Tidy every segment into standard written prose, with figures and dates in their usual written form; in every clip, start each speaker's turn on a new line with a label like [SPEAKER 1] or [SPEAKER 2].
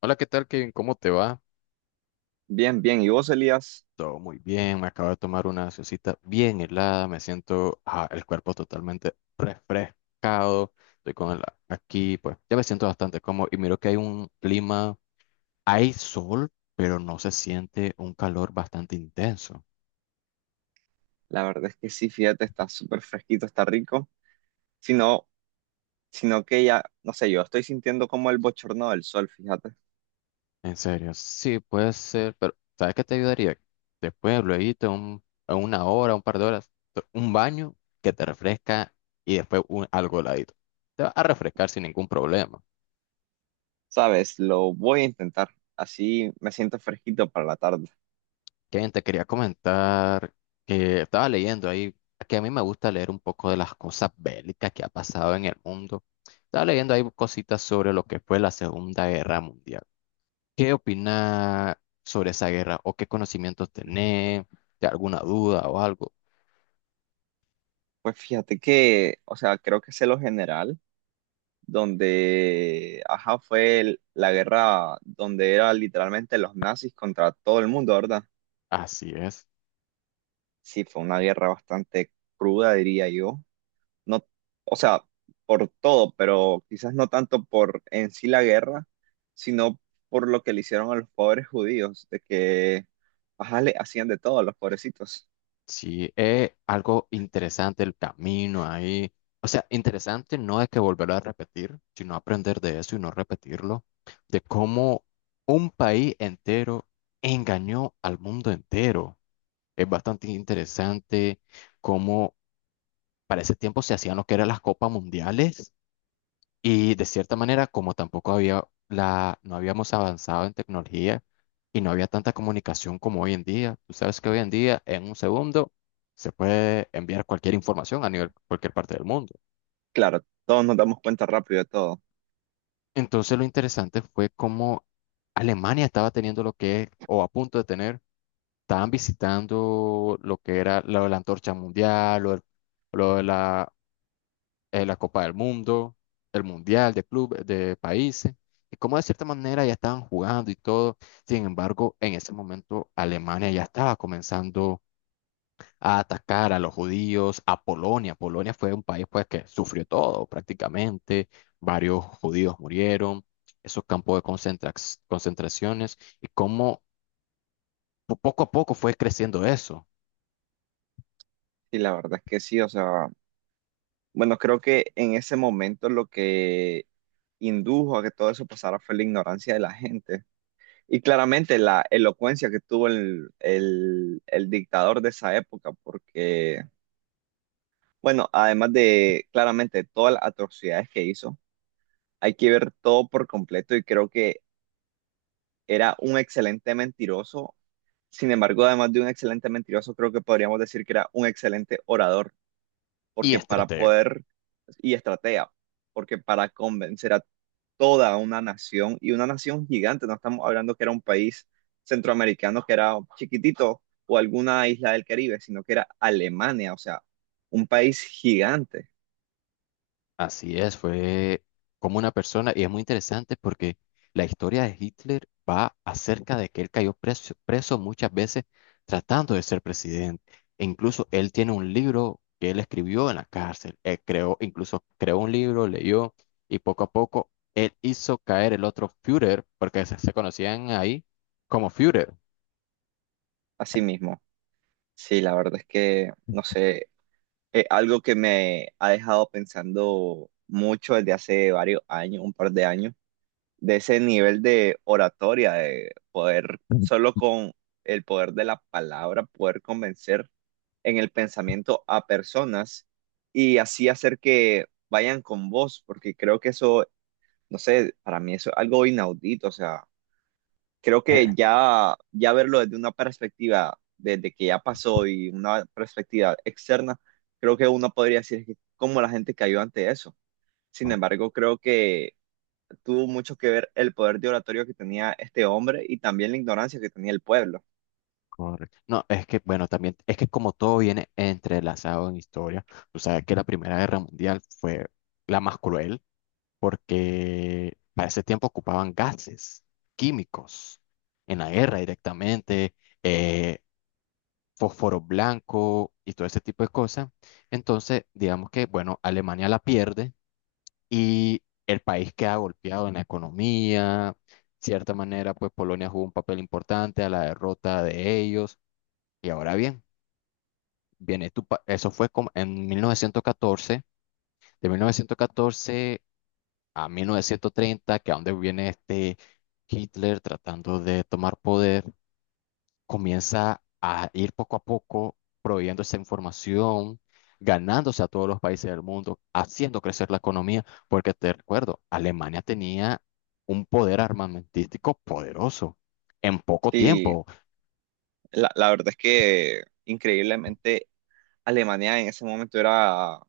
[SPEAKER 1] Hola, ¿qué tal, Kevin? ¿Cómo te va?
[SPEAKER 2] Bien, bien. ¿Y vos, Elías?
[SPEAKER 1] Todo muy bien, me acabo de tomar una cita bien helada, me siento el cuerpo totalmente refrescado, estoy con el, aquí, pues ya me siento bastante cómodo y miro que hay un clima, hay sol, pero no se siente un calor bastante intenso.
[SPEAKER 2] La verdad es que sí, fíjate, está súper fresquito, está rico. Sino, sino que ya, no sé, yo estoy sintiendo como el bochorno del sol, fíjate.
[SPEAKER 1] En serio, sí, puede ser, pero ¿sabes qué te ayudaría? Después, luego, a una hora, un par de horas, un baño que te refresca y después algo heladito. Te va a refrescar sin ningún problema.
[SPEAKER 2] Sabes, lo voy a intentar. Así me siento fresquito para la tarde.
[SPEAKER 1] Kevin, te quería comentar que estaba leyendo ahí, que a mí me gusta leer un poco de las cosas bélicas que ha pasado en el mundo. Estaba leyendo ahí cositas sobre lo que fue la Segunda Guerra Mundial. ¿Qué opina sobre esa guerra o qué conocimientos tenés? ¿De alguna duda o algo?
[SPEAKER 2] Pues fíjate que, o sea, creo que sé lo general, donde, ajá, fue la guerra donde era literalmente los nazis contra todo el mundo, ¿verdad?
[SPEAKER 1] Así es.
[SPEAKER 2] Sí, fue una guerra bastante cruda, diría yo. No, o sea, por todo, pero quizás no tanto por en sí la guerra, sino por lo que le hicieron a los pobres judíos, de que, ajá, le hacían de todo a los pobrecitos.
[SPEAKER 1] Sí, es algo interesante el camino ahí. O sea, interesante no es que volverlo a repetir, sino aprender de eso y no repetirlo, de cómo un país entero engañó al mundo entero. Es bastante interesante cómo para ese tiempo se hacían lo que eran las copas mundiales y de cierta manera, como tampoco había no habíamos avanzado en tecnología y no había tanta comunicación como hoy en día. Tú sabes que hoy en día, en un segundo, se puede enviar cualquier información a nivel cualquier parte del mundo.
[SPEAKER 2] Claro, todos nos damos cuenta rápido de todo.
[SPEAKER 1] Entonces, lo interesante fue cómo Alemania estaba teniendo lo que es, o a punto de tener, estaban visitando lo que era lo de la antorcha mundial, lo, del- lo de la la Copa del Mundo, el Mundial de clubes, de países, y como de cierta manera ya estaban jugando y todo. Sin embargo, en ese momento Alemania ya estaba comenzando a atacar a los judíos, a Polonia. Polonia fue un país pues que sufrió todo prácticamente, varios judíos murieron, esos campos de concentraciones, y cómo poco a poco fue creciendo eso.
[SPEAKER 2] Y la verdad es que sí, o sea, bueno, creo que en ese momento lo que indujo a que todo eso pasara fue la ignorancia de la gente. Y claramente la elocuencia que tuvo el dictador de esa época, porque bueno, además de claramente todas las atrocidades que hizo, hay que ver todo por completo y creo que era un excelente mentiroso. Sin embargo, además de un excelente mentiroso, creo que podríamos decir que era un excelente orador,
[SPEAKER 1] Y
[SPEAKER 2] porque para
[SPEAKER 1] estrategas.
[SPEAKER 2] poder y estratega, porque para convencer a toda una nación y una nación gigante, no estamos hablando que era un país centroamericano que era chiquitito o alguna isla del Caribe, sino que era Alemania, o sea, un país gigante,
[SPEAKER 1] Así es, fue como una persona, y es muy interesante porque la historia de Hitler va acerca de que él cayó preso, preso muchas veces tratando de ser presidente. E incluso él tiene un libro que él escribió en la cárcel. Él creó, incluso creó un libro, leyó, y poco a poco él hizo caer el otro Führer, porque se conocían ahí como Führer.
[SPEAKER 2] así mismo. Sí, la verdad es que, no sé, algo que me ha dejado pensando mucho desde hace varios años, un par de años, de ese nivel de oratoria, de poder, solo con el poder de la palabra, poder convencer en el pensamiento a personas y así hacer que vayan con vos, porque creo que eso, no sé, para mí eso es algo inaudito, o sea creo que ya, ya verlo desde una perspectiva, desde que ya pasó y una perspectiva externa, creo que uno podría decir que cómo la gente cayó ante eso. Sin
[SPEAKER 1] Eh,
[SPEAKER 2] embargo, creo que tuvo mucho que ver el poder de oratorio que tenía este hombre y también la ignorancia que tenía el pueblo.
[SPEAKER 1] Correcto. No, es que, bueno, también, es que como todo viene entrelazado en historia, tú sabes que la Primera Guerra Mundial fue la más cruel porque para ese tiempo ocupaban gases químicos en la guerra directamente, eh, fósforo blanco y todo ese tipo de cosas. Entonces, digamos que, bueno, Alemania la pierde y el país queda golpeado en la economía. Cierta manera, pues Polonia jugó un papel importante a la derrota de ellos. Y ahora bien. Bien, eso fue como en 1914, de 1914 a 1930, que a donde viene este Hitler tratando de tomar poder, comienza a ir poco a poco prohibiendo esa información, ganándose a todos los países del mundo, haciendo crecer la economía, porque te recuerdo, Alemania tenía un poder armamentístico poderoso en poco
[SPEAKER 2] Sí,
[SPEAKER 1] tiempo.
[SPEAKER 2] la verdad es que increíblemente Alemania en ese momento era,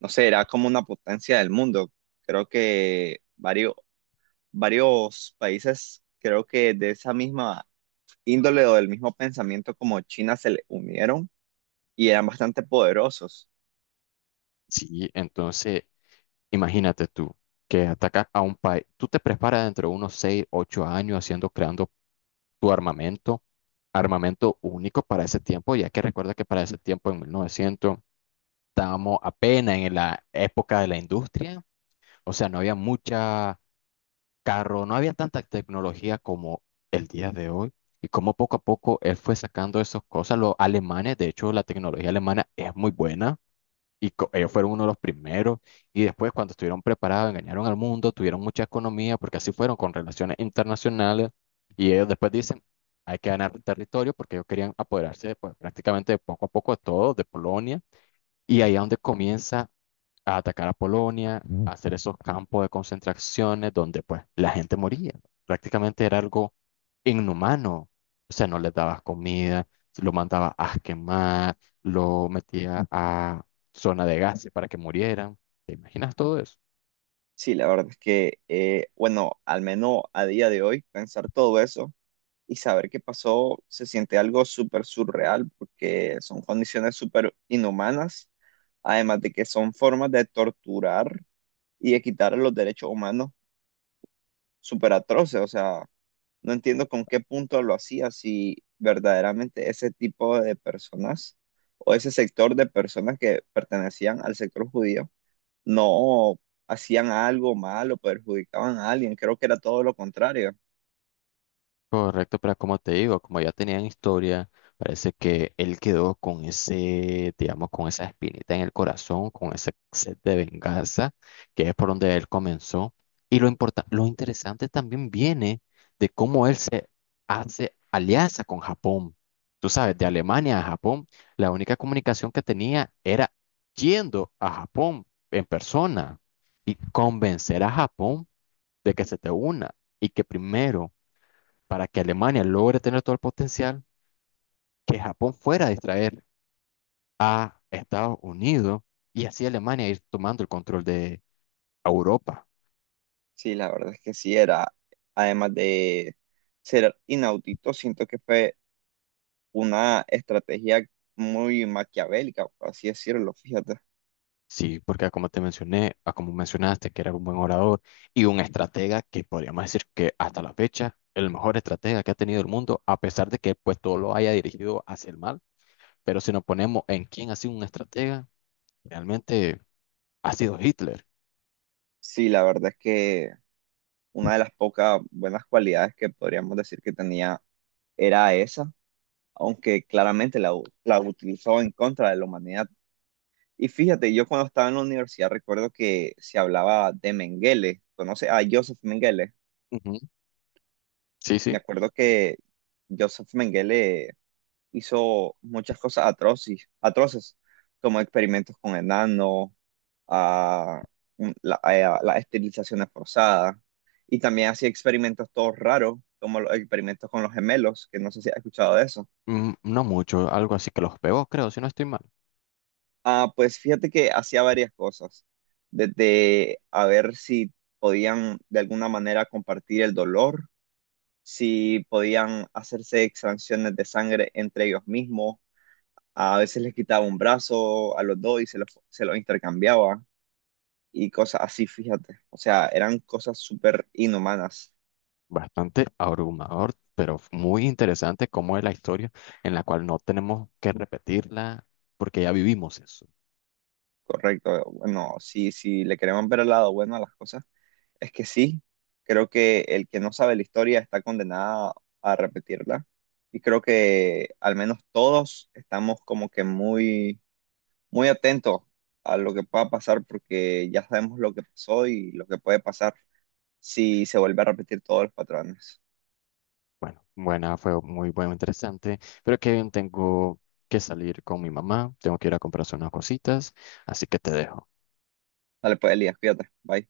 [SPEAKER 2] no sé, era como una potencia del mundo. Creo que varios países, creo que de esa misma índole o del mismo pensamiento como China se le unieron y eran bastante poderosos.
[SPEAKER 1] Sí, entonces, imagínate tú que atacas a un país, tú te preparas dentro de unos 6 8 años haciendo, creando tu armamento, armamento único para ese tiempo, ya que recuerda que para ese tiempo, en 1900 estábamos apenas en la época de la industria, o sea, no había mucha carro, no había tanta tecnología como el día de hoy, y como poco a poco él fue sacando esas cosas, los alemanes, de hecho, la tecnología alemana es muy buena, y ellos fueron uno de los primeros. Y después, cuando estuvieron preparados, engañaron al mundo, tuvieron mucha economía, porque así fueron con relaciones internacionales. Y ellos después dicen, hay que ganar territorio, porque ellos querían apoderarse pues, prácticamente de poco a poco de todo, de Polonia. Y ahí es donde comienza a atacar a Polonia, a hacer esos campos de concentraciones donde pues la gente moría. Prácticamente era algo inhumano. O sea, no les dabas comida, lo mandabas a quemar, lo metías a zona de gases para que murieran. ¿Te imaginas todo eso?
[SPEAKER 2] Sí, la verdad es que, bueno, al menos a día de hoy, pensar todo eso y saber qué pasó se siente algo súper surreal porque son condiciones súper inhumanas, además de que son formas de torturar y de quitar los derechos humanos súper atroces. O sea, no entiendo con qué punto lo hacía, si verdaderamente ese tipo de personas o ese sector de personas que pertenecían al sector judío no hacían algo malo, perjudicaban a alguien. Creo que era todo lo contrario.
[SPEAKER 1] Correcto, pero como te digo, como ya tenían historia, parece que él quedó con ese, digamos, con esa espinita en el corazón, con ese sed de venganza, que es por donde él comenzó. Y lo interesante también viene de cómo él se hace alianza con Japón. Tú sabes, de Alemania a Japón, la única comunicación que tenía era yendo a Japón en persona y convencer a Japón de que se te una y que primero para que Alemania logre tener todo el potencial, que Japón fuera a distraer a Estados Unidos y así Alemania ir tomando el control de Europa.
[SPEAKER 2] Sí, la verdad es que sí era, además de ser inaudito, siento que fue una estrategia muy maquiavélica, por así decirlo, fíjate.
[SPEAKER 1] Sí, porque como te mencioné, a como mencionaste, que era un buen orador y un estratega que podríamos decir que hasta la fecha, el mejor estratega que ha tenido el mundo, a pesar de que pues todo lo haya dirigido hacia el mal. Pero si nos ponemos en quién ha sido un estratega, realmente ha sido Hitler.
[SPEAKER 2] Sí, la verdad es que una de las pocas buenas cualidades que podríamos decir que tenía era esa, aunque claramente la utilizó en contra de la humanidad. Y fíjate, yo cuando estaba en la universidad recuerdo que se hablaba de Mengele, conoce a Joseph Mengele.
[SPEAKER 1] Ujú, sí,
[SPEAKER 2] Me
[SPEAKER 1] sí.
[SPEAKER 2] acuerdo que Joseph Mengele hizo muchas cosas atroces, atroces, como experimentos con enanos, a a las esterilizaciones forzadas y también hacía experimentos todos raros, como los experimentos con los gemelos, que no sé si has escuchado de eso.
[SPEAKER 1] Mm, no mucho, algo así que los pegó, creo, si no estoy mal.
[SPEAKER 2] Ah, pues fíjate que hacía varias cosas, desde a ver si podían de alguna manera compartir el dolor, si podían hacerse extracciones de sangre entre ellos mismos, a veces les quitaba un brazo a los dos y se los intercambiaba y cosas así, fíjate. O sea, eran cosas súper inhumanas,
[SPEAKER 1] Bastante abrumador, pero muy interesante cómo es la historia en la cual no tenemos que repetirla porque ya vivimos eso.
[SPEAKER 2] correcto. Bueno, si, si le queremos ver el lado bueno a las cosas, es que sí, creo que el que no sabe la historia está condenado a repetirla. Y creo que al menos todos estamos como que muy, muy atentos a lo que pueda pasar porque ya sabemos lo que pasó y lo que puede pasar si se vuelve a repetir todos los patrones.
[SPEAKER 1] Bueno, buena, fue muy bueno, interesante, pero Kevin, tengo que salir con mi mamá, tengo que ir a comprarse unas cositas, así que te dejo.
[SPEAKER 2] Dale, pues, Elías, cuídate. Bye.